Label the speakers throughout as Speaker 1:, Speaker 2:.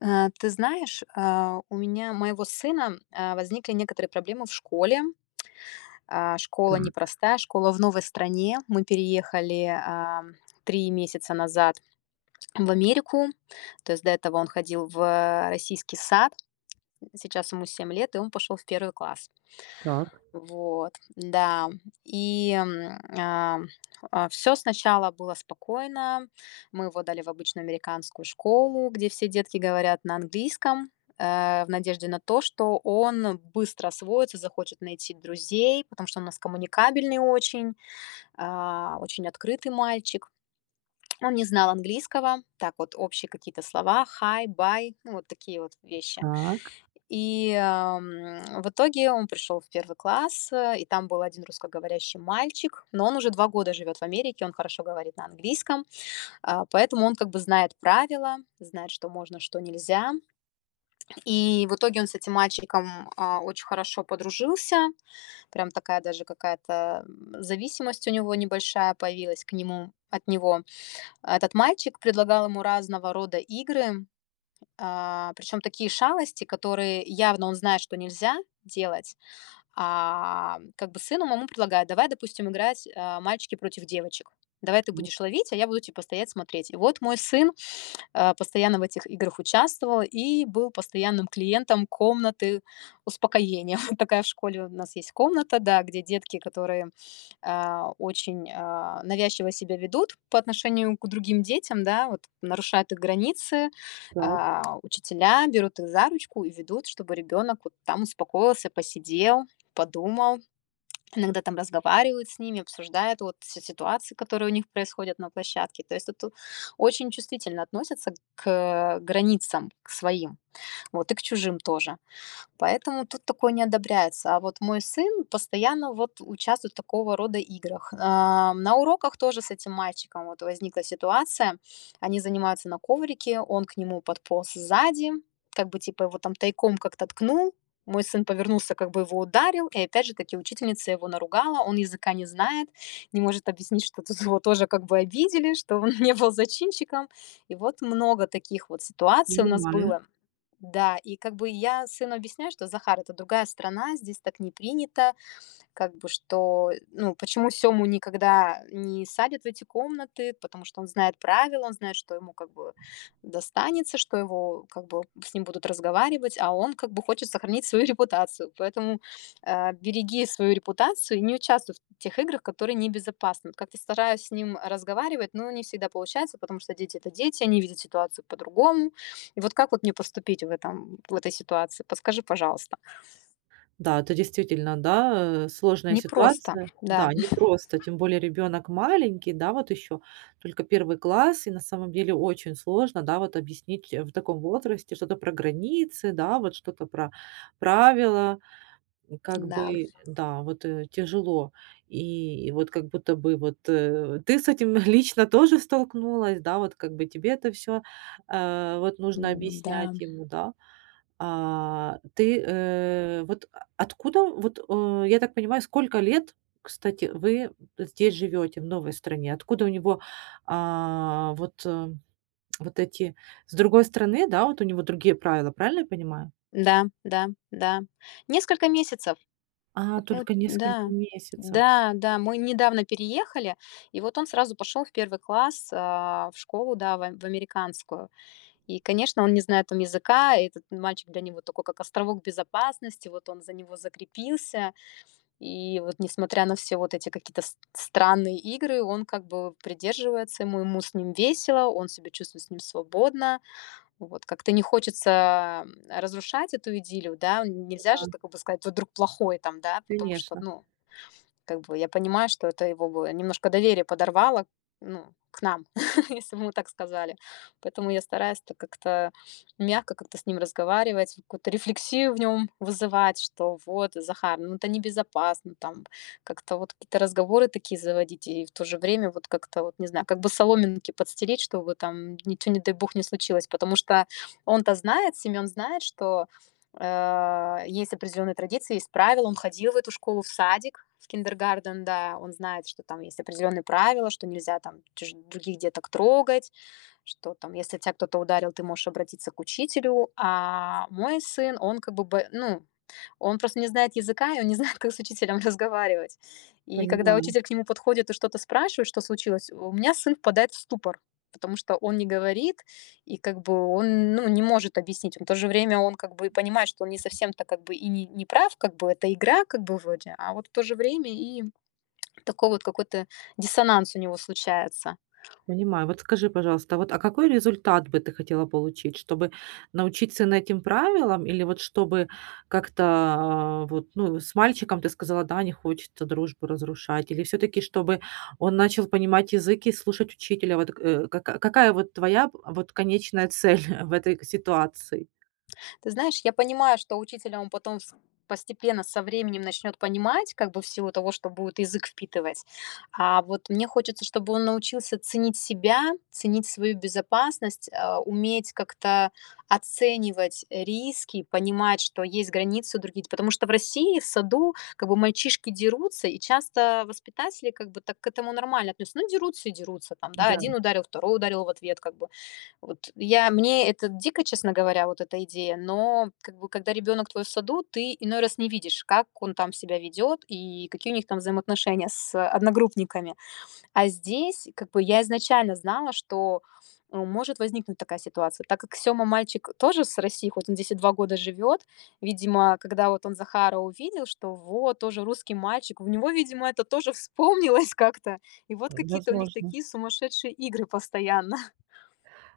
Speaker 1: Ты знаешь, у меня, моего сына, возникли некоторые проблемы в школе. Школа
Speaker 2: Так,
Speaker 1: непростая, школа в новой стране. Мы переехали, 3 месяца назад в Америку. То есть до этого он ходил в российский сад. Сейчас ему 7 лет, и он пошел в первый класс.
Speaker 2: так,
Speaker 1: Вот, да. Все сначала было спокойно. Мы его дали в обычную американскую школу, где все детки говорят на английском, в надежде на то, что он быстро освоится, захочет найти друзей, потому что он у нас коммуникабельный очень, очень открытый мальчик. Он не знал английского, так вот общие какие-то слова: «Hi», «Bye», ну, вот такие вот вещи.
Speaker 2: так,
Speaker 1: В итоге он пришел в первый класс, и там был один русскоговорящий мальчик, но он уже 2 года живет в Америке, он хорошо говорит на английском, поэтому он как бы знает правила, знает, что можно, что нельзя. И в итоге он с этим мальчиком, очень хорошо подружился, прям такая даже какая-то, зависимость у него небольшая появилась к нему от него. Этот мальчик предлагал ему разного рода игры. Причем такие шалости, которые явно он знает, что нельзя делать, как бы сыну маму предлагают: «Давай, допустим, играть, мальчики против девочек. Давай ты
Speaker 2: вот
Speaker 1: будешь ловить, а я буду типа стоять смотреть». И вот мой сын, постоянно в этих играх участвовал и был постоянным клиентом комнаты успокоения. Вот такая в школе у нас есть комната, да, где детки, которые очень навязчиво себя ведут по отношению к другим детям, да, вот нарушают их границы,
Speaker 2: так,
Speaker 1: учителя берут их за ручку и ведут, чтобы ребенок вот там успокоился, посидел, подумал, иногда там разговаривают с ними, обсуждают вот все ситуации, которые у них происходят на площадке. То есть это очень чувствительно относятся к границам, к своим, вот и к чужим тоже. Поэтому тут такое не одобряется. А вот мой сын постоянно вот участвует в такого рода играх. На уроках тоже с этим мальчиком вот возникла ситуация. Они занимаются на коврике, он к нему подполз сзади, как бы типа его там тайком как-то ткнул, мой сын повернулся, как бы его ударил, и опять же таки учительница его наругала, он языка не знает, не может объяснить, что тут его тоже как бы обидели, что он не был зачинщиком. И вот много таких вот ситуаций у нас
Speaker 2: понимаю.
Speaker 1: было. Да, и как бы я сыну объясняю, что Захар, это другая страна, здесь так не принято, как бы что, ну, почему Сему никогда не садят в эти комнаты, потому что он знает правила, он знает, что ему как бы достанется, что его как бы с ним будут разговаривать, а он как бы хочет сохранить свою репутацию. Поэтому береги свою репутацию и не участвуй в тех играх, которые небезопасны. Вот, как-то стараюсь с ним разговаривать, но не всегда получается, потому что дети это дети, они видят ситуацию по-другому. И вот как вот мне поступить в этой ситуации? Подскажи, пожалуйста.
Speaker 2: Да, это действительно, да, сложная
Speaker 1: Непросто,
Speaker 2: ситуация.
Speaker 1: да,
Speaker 2: Да, непросто, тем более ребенок маленький, да, вот еще только первый класс, и на самом деле очень сложно, да, вот объяснить в таком возрасте что-то про границы, да, вот что-то про правила, и как
Speaker 1: да.
Speaker 2: бы, да, вот, тяжело. И вот как будто бы вот, ты с этим лично тоже столкнулась, да, вот как бы тебе это все вот нужно
Speaker 1: М, да,
Speaker 2: объяснять ему, да? А, ты, вот а откуда, вот, я так понимаю, сколько лет, кстати, вы здесь живете, в новой стране? Откуда у него, а, вот, вот эти с другой стороны, да, вот у него другие правила, правильно я понимаю?
Speaker 1: да, да, да. Несколько месяцев.
Speaker 2: А,
Speaker 1: Вот мы,
Speaker 2: только
Speaker 1: да,
Speaker 2: несколько месяцев.
Speaker 1: да, да, мы недавно переехали, и вот он сразу пошел в первый класс, в школу, да, в, в американскую. И, конечно, он не знает там языка, и этот мальчик для него такой, как островок безопасности, вот он за него закрепился, и вот несмотря на все вот эти какие-то странные игры, он как бы придерживается ему, ему с ним весело, он себя чувствует с ним свободно, вот, как-то не хочется разрушать эту идиллию, да. Нельзя
Speaker 2: Да,
Speaker 1: же так, как бы, сказать: «Вы друг плохой», там, да, потому что,
Speaker 2: конечно,
Speaker 1: ну, как бы я понимаю, что это его бы немножко доверие подорвало, ну, к нам, если бы мы так сказали. Поэтому я стараюсь так как-то мягко как-то с ним разговаривать, какую-то рефлексию в нем вызывать, что вот, Захар, ну это небезопасно, там как-то вот какие-то разговоры такие заводить, и в то же время вот как-то вот, не знаю, как бы соломинки подстереть, чтобы там ничего, не дай бог, не случилось, потому что он-то знает, Семён знает, что есть определенные традиции, есть правила. Он ходил в эту школу, в садик, в киндергарден, да. Он знает, что там есть определенные правила, что нельзя там других деток трогать, что там, если тебя кто-то ударил, ты можешь обратиться к учителю. А мой сын, он как бы, ну, он просто не знает языка, и он не знает, как с учителем разговаривать. И когда
Speaker 2: понимаю.
Speaker 1: учитель к нему подходит и что-то спрашивает, что случилось, у меня сын впадает в ступор, потому что он не говорит, и как бы он, ну, не может объяснить. Но в то же время он как бы понимает, что он не совсем-то как бы и не прав, как бы это игра как бы вроде, а вот в то же время и такой вот какой-то диссонанс у него случается.
Speaker 2: Понимаю. Вот скажи, пожалуйста, а вот, а какой результат бы ты хотела получить? Чтобы научить сына этим правилам или вот чтобы как-то, а, вот, ну, с мальчиком ты сказала, да, не хочется дружбу разрушать, или все таки чтобы он начал понимать язык и слушать учителя? Вот, какая вот твоя, вот, конечная цель в этой ситуации?
Speaker 1: Ты знаешь, я понимаю, что учитель, он потом с постепенно со временем начнет понимать, как бы в силу того, что будет язык впитывать. А вот мне хочется, чтобы он научился ценить себя, ценить свою безопасность, уметь как-то оценивать риски, понимать, что есть границы другие. Потому что в России в саду как бы мальчишки дерутся, и часто воспитатели как бы так к этому нормально относятся. Ну, дерутся и дерутся там, да,
Speaker 2: Да,
Speaker 1: один ударил, второй ударил в ответ, как бы вот, я мне это дико, честно говоря, вот эта идея, но как бы когда ребенок твой в саду, ты иной раз не видишь, как он там себя ведет и какие у них там взаимоотношения с одногруппниками. А здесь как бы я изначально знала, что может возникнуть такая ситуация. Так как Сёма, мальчик тоже с России, хоть он здесь и 2 года живет, видимо, когда вот он Захара увидел, что вот тоже русский мальчик, у него, видимо, это тоже вспомнилось как-то. И вот какие-то у них
Speaker 2: возможно.
Speaker 1: такие сумасшедшие игры постоянно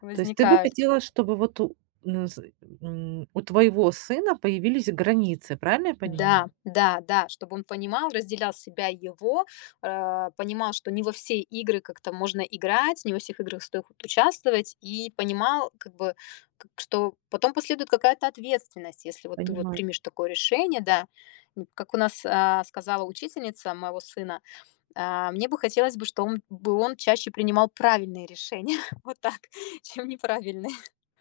Speaker 2: То есть ты бы
Speaker 1: возникают.
Speaker 2: хотела, чтобы вот у ну, з у твоего сына появились границы, правильно я понимаю?
Speaker 1: Да, да, да, чтобы он понимал, разделял себя и его, понимал, что не во все игры как-то можно играть, не во всех играх стоит вот участвовать, и понимал, как бы, что потом последует какая-то ответственность, если вот ты вот
Speaker 2: Понимаю.
Speaker 1: примешь такое решение, да. Как у нас сказала учительница моего сына, мне бы хотелось бы, что он бы он чаще принимал правильные решения, вот так, чем неправильные.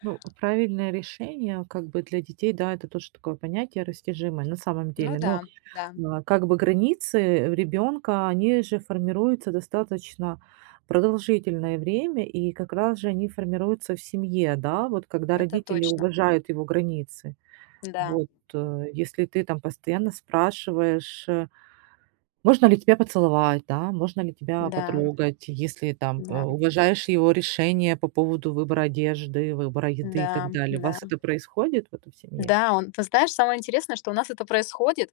Speaker 2: Ну, правильное решение, как бы, для детей, да, это тоже такое понятие растяжимое на самом
Speaker 1: Ну
Speaker 2: деле.
Speaker 1: да,
Speaker 2: Но,
Speaker 1: да,
Speaker 2: а, как бы границы ребенка, они же формируются достаточно продолжительное время, и как раз же они формируются в семье, да, вот когда
Speaker 1: это
Speaker 2: родители
Speaker 1: точно,
Speaker 2: уважают его границы.
Speaker 1: да,
Speaker 2: Вот, если ты там постоянно спрашиваешь можно ли тебя поцеловать, да, можно ли тебя
Speaker 1: да,
Speaker 2: потрогать, если там,
Speaker 1: да,
Speaker 2: уважаешь его решение по поводу выбора одежды, выбора еды и так
Speaker 1: да,
Speaker 2: далее. У
Speaker 1: да.
Speaker 2: вас это происходит в этой семье?
Speaker 1: Да, он, ты знаешь, самое интересное, что у нас это происходит,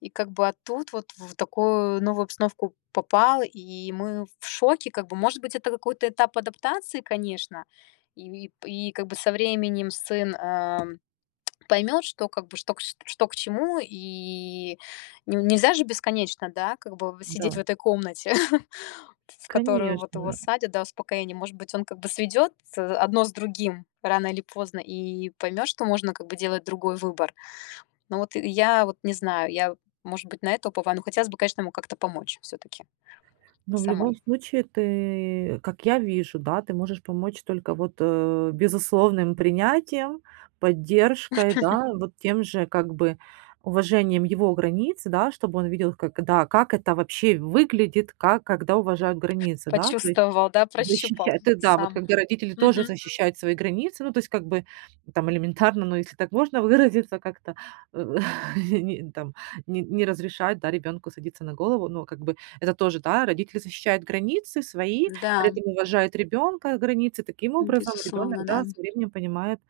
Speaker 1: и как бы, а тут вот в такую новую обстановку попал, и мы в шоке, как бы. Может быть, это какой-то этап адаптации, конечно, и как бы со временем сын, поймет, что как бы что к ш что к чему, и не нельзя же бесконечно, да, как бы сидеть
Speaker 2: Да,
Speaker 1: в этой комнате, в которую вот его
Speaker 2: конечно.
Speaker 1: садят, да, успокоение. Может быть, он как бы сведёт, одно с другим рано или поздно и поймет, что можно как бы делать другой выбор. Ну вот и я вот не знаю, я, может быть, на это уповаю, но хотелось бы, конечно, ему как-то помочь все таки
Speaker 2: Но в любом
Speaker 1: самой.
Speaker 2: случае ты, как я вижу, да, ты можешь помочь только вот, безусловным принятием, поддержкой, да, вот тем же как бы уважением его границ, да, чтобы он видел, как, да, как это вообще выглядит, как, когда уважают границы, да, то есть
Speaker 1: Почувствовал, да, прощупал
Speaker 2: защищать, это да, вот
Speaker 1: сам.
Speaker 2: когда родители тоже
Speaker 1: Мгм.
Speaker 2: защищают свои границы, ну, то есть как бы там элементарно, ну, если так можно выразиться, как-то, э, не там не разрешать, да, ребенку садиться на голову, но как бы это тоже, да, родители защищают границы свои, при
Speaker 1: Да,
Speaker 2: этом уважают ребенка, границы. Таким образом, ребенок,
Speaker 1: безусловно, да.
Speaker 2: да, со временем понимает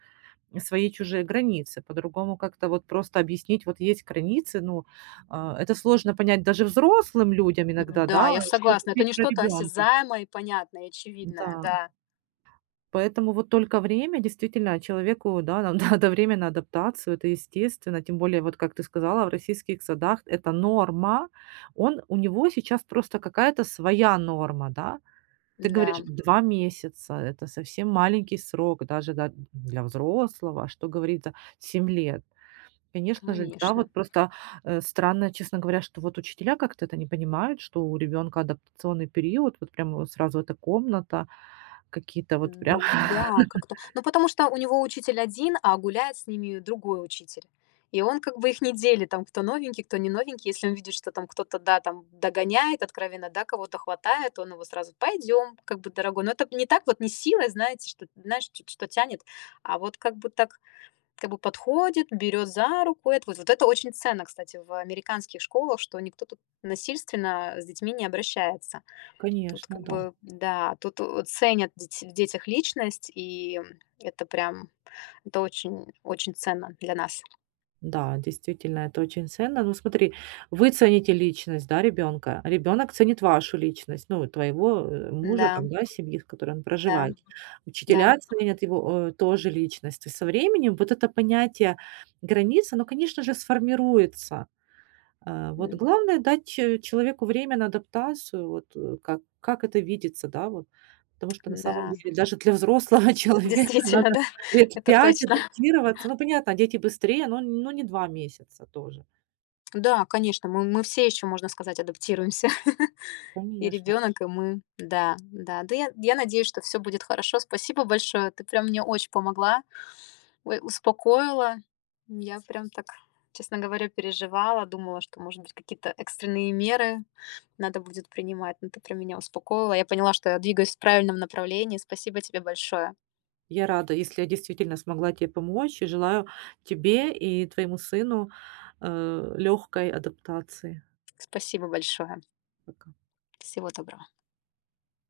Speaker 2: свои чужие границы. По-другому как-то вот просто объяснить: вот есть границы, ну, а, это сложно понять даже взрослым людям иногда,
Speaker 1: Да,
Speaker 2: да,
Speaker 1: я
Speaker 2: что
Speaker 1: согласна. Это
Speaker 2: говорить
Speaker 1: не
Speaker 2: про
Speaker 1: что-то
Speaker 2: ребенка.
Speaker 1: осязаемое, и понятное, и очевидное.
Speaker 2: Да.
Speaker 1: Да,
Speaker 2: Поэтому вот только время, действительно, человеку, да, нам надо время на адаптацию, это естественно. Тем более, вот как ты сказала, в российских садах это норма. Он, у него сейчас просто какая-то своя норма, да. Ты говоришь,
Speaker 1: да,
Speaker 2: 2 месяца, это совсем маленький срок даже да, для взрослого, а что говорить за 7 лет. Конечно же, да,
Speaker 1: конечно.
Speaker 2: вот просто странно, честно говоря, что вот учителя как-то это не понимают, что у ребенка адаптационный период, вот прямо вот сразу эта комната, какие-то вот прям
Speaker 1: Н да, как-то. Ну, потому что у него учитель один, а гуляет с ними другой учитель. И он как бы их не делит, там, кто новенький, кто не новенький. Если он видит, что там кто-то, да, там догоняет откровенно, да, кого-то хватает, он его сразу: «Пойдем, как бы, дорогой». Но это не так вот, не силой, знаете, что, знаешь, ч что тянет, а вот как бы так, как бы подходит, берет за руку. Это вот, вот это очень ценно, кстати, в американских школах, что никто тут насильственно с детьми не обращается. Тут
Speaker 2: Конечно,
Speaker 1: как
Speaker 2: да.
Speaker 1: бы, да, тут, ценят деть в детях личность, и это прям, это очень очень ценно для нас.
Speaker 2: Да, действительно, это очень ценно. Ну, смотри, вы цените личность, да, ребенка. Ребенок ценит вашу личность, ну, твоего мужа,
Speaker 1: Да,
Speaker 2: там, да, семьи, в которой он
Speaker 1: да,
Speaker 2: проживает.
Speaker 1: да,
Speaker 2: Учителя ценят его тоже личность. И со временем вот это понятие границы, оно, конечно же, сформируется. А, вот
Speaker 1: м,
Speaker 2: главное дать че человеку время на адаптацию, вот, как это видится, да, вот. Потому что на самом
Speaker 1: да,
Speaker 2: деле даже для взрослого человека
Speaker 1: действительно,
Speaker 2: надо
Speaker 1: да,
Speaker 2: лет
Speaker 1: это
Speaker 2: 5
Speaker 1: точно.
Speaker 2: адаптироваться. Ну, понятно, дети быстрее, но не 2 месяца тоже.
Speaker 1: Да, конечно, мы все еще, можно сказать, адаптируемся. И
Speaker 2: Конечно.
Speaker 1: ребенок, и мы. Да, да. Да, я надеюсь, что все будет хорошо. Спасибо большое. Ты прям мне очень помогла. Ой, успокоила. Я прям так, честно говоря, переживала, думала, что, может быть, какие-то экстренные меры надо будет принимать, но ты прям меня успокоила. Я поняла, что я двигаюсь в правильном направлении. Спасибо тебе большое.
Speaker 2: Я рада, если я действительно смогла тебе помочь, и желаю тебе и твоему сыну, легкой адаптации.
Speaker 1: Спасибо большое.
Speaker 2: Пока.
Speaker 1: Всего доброго.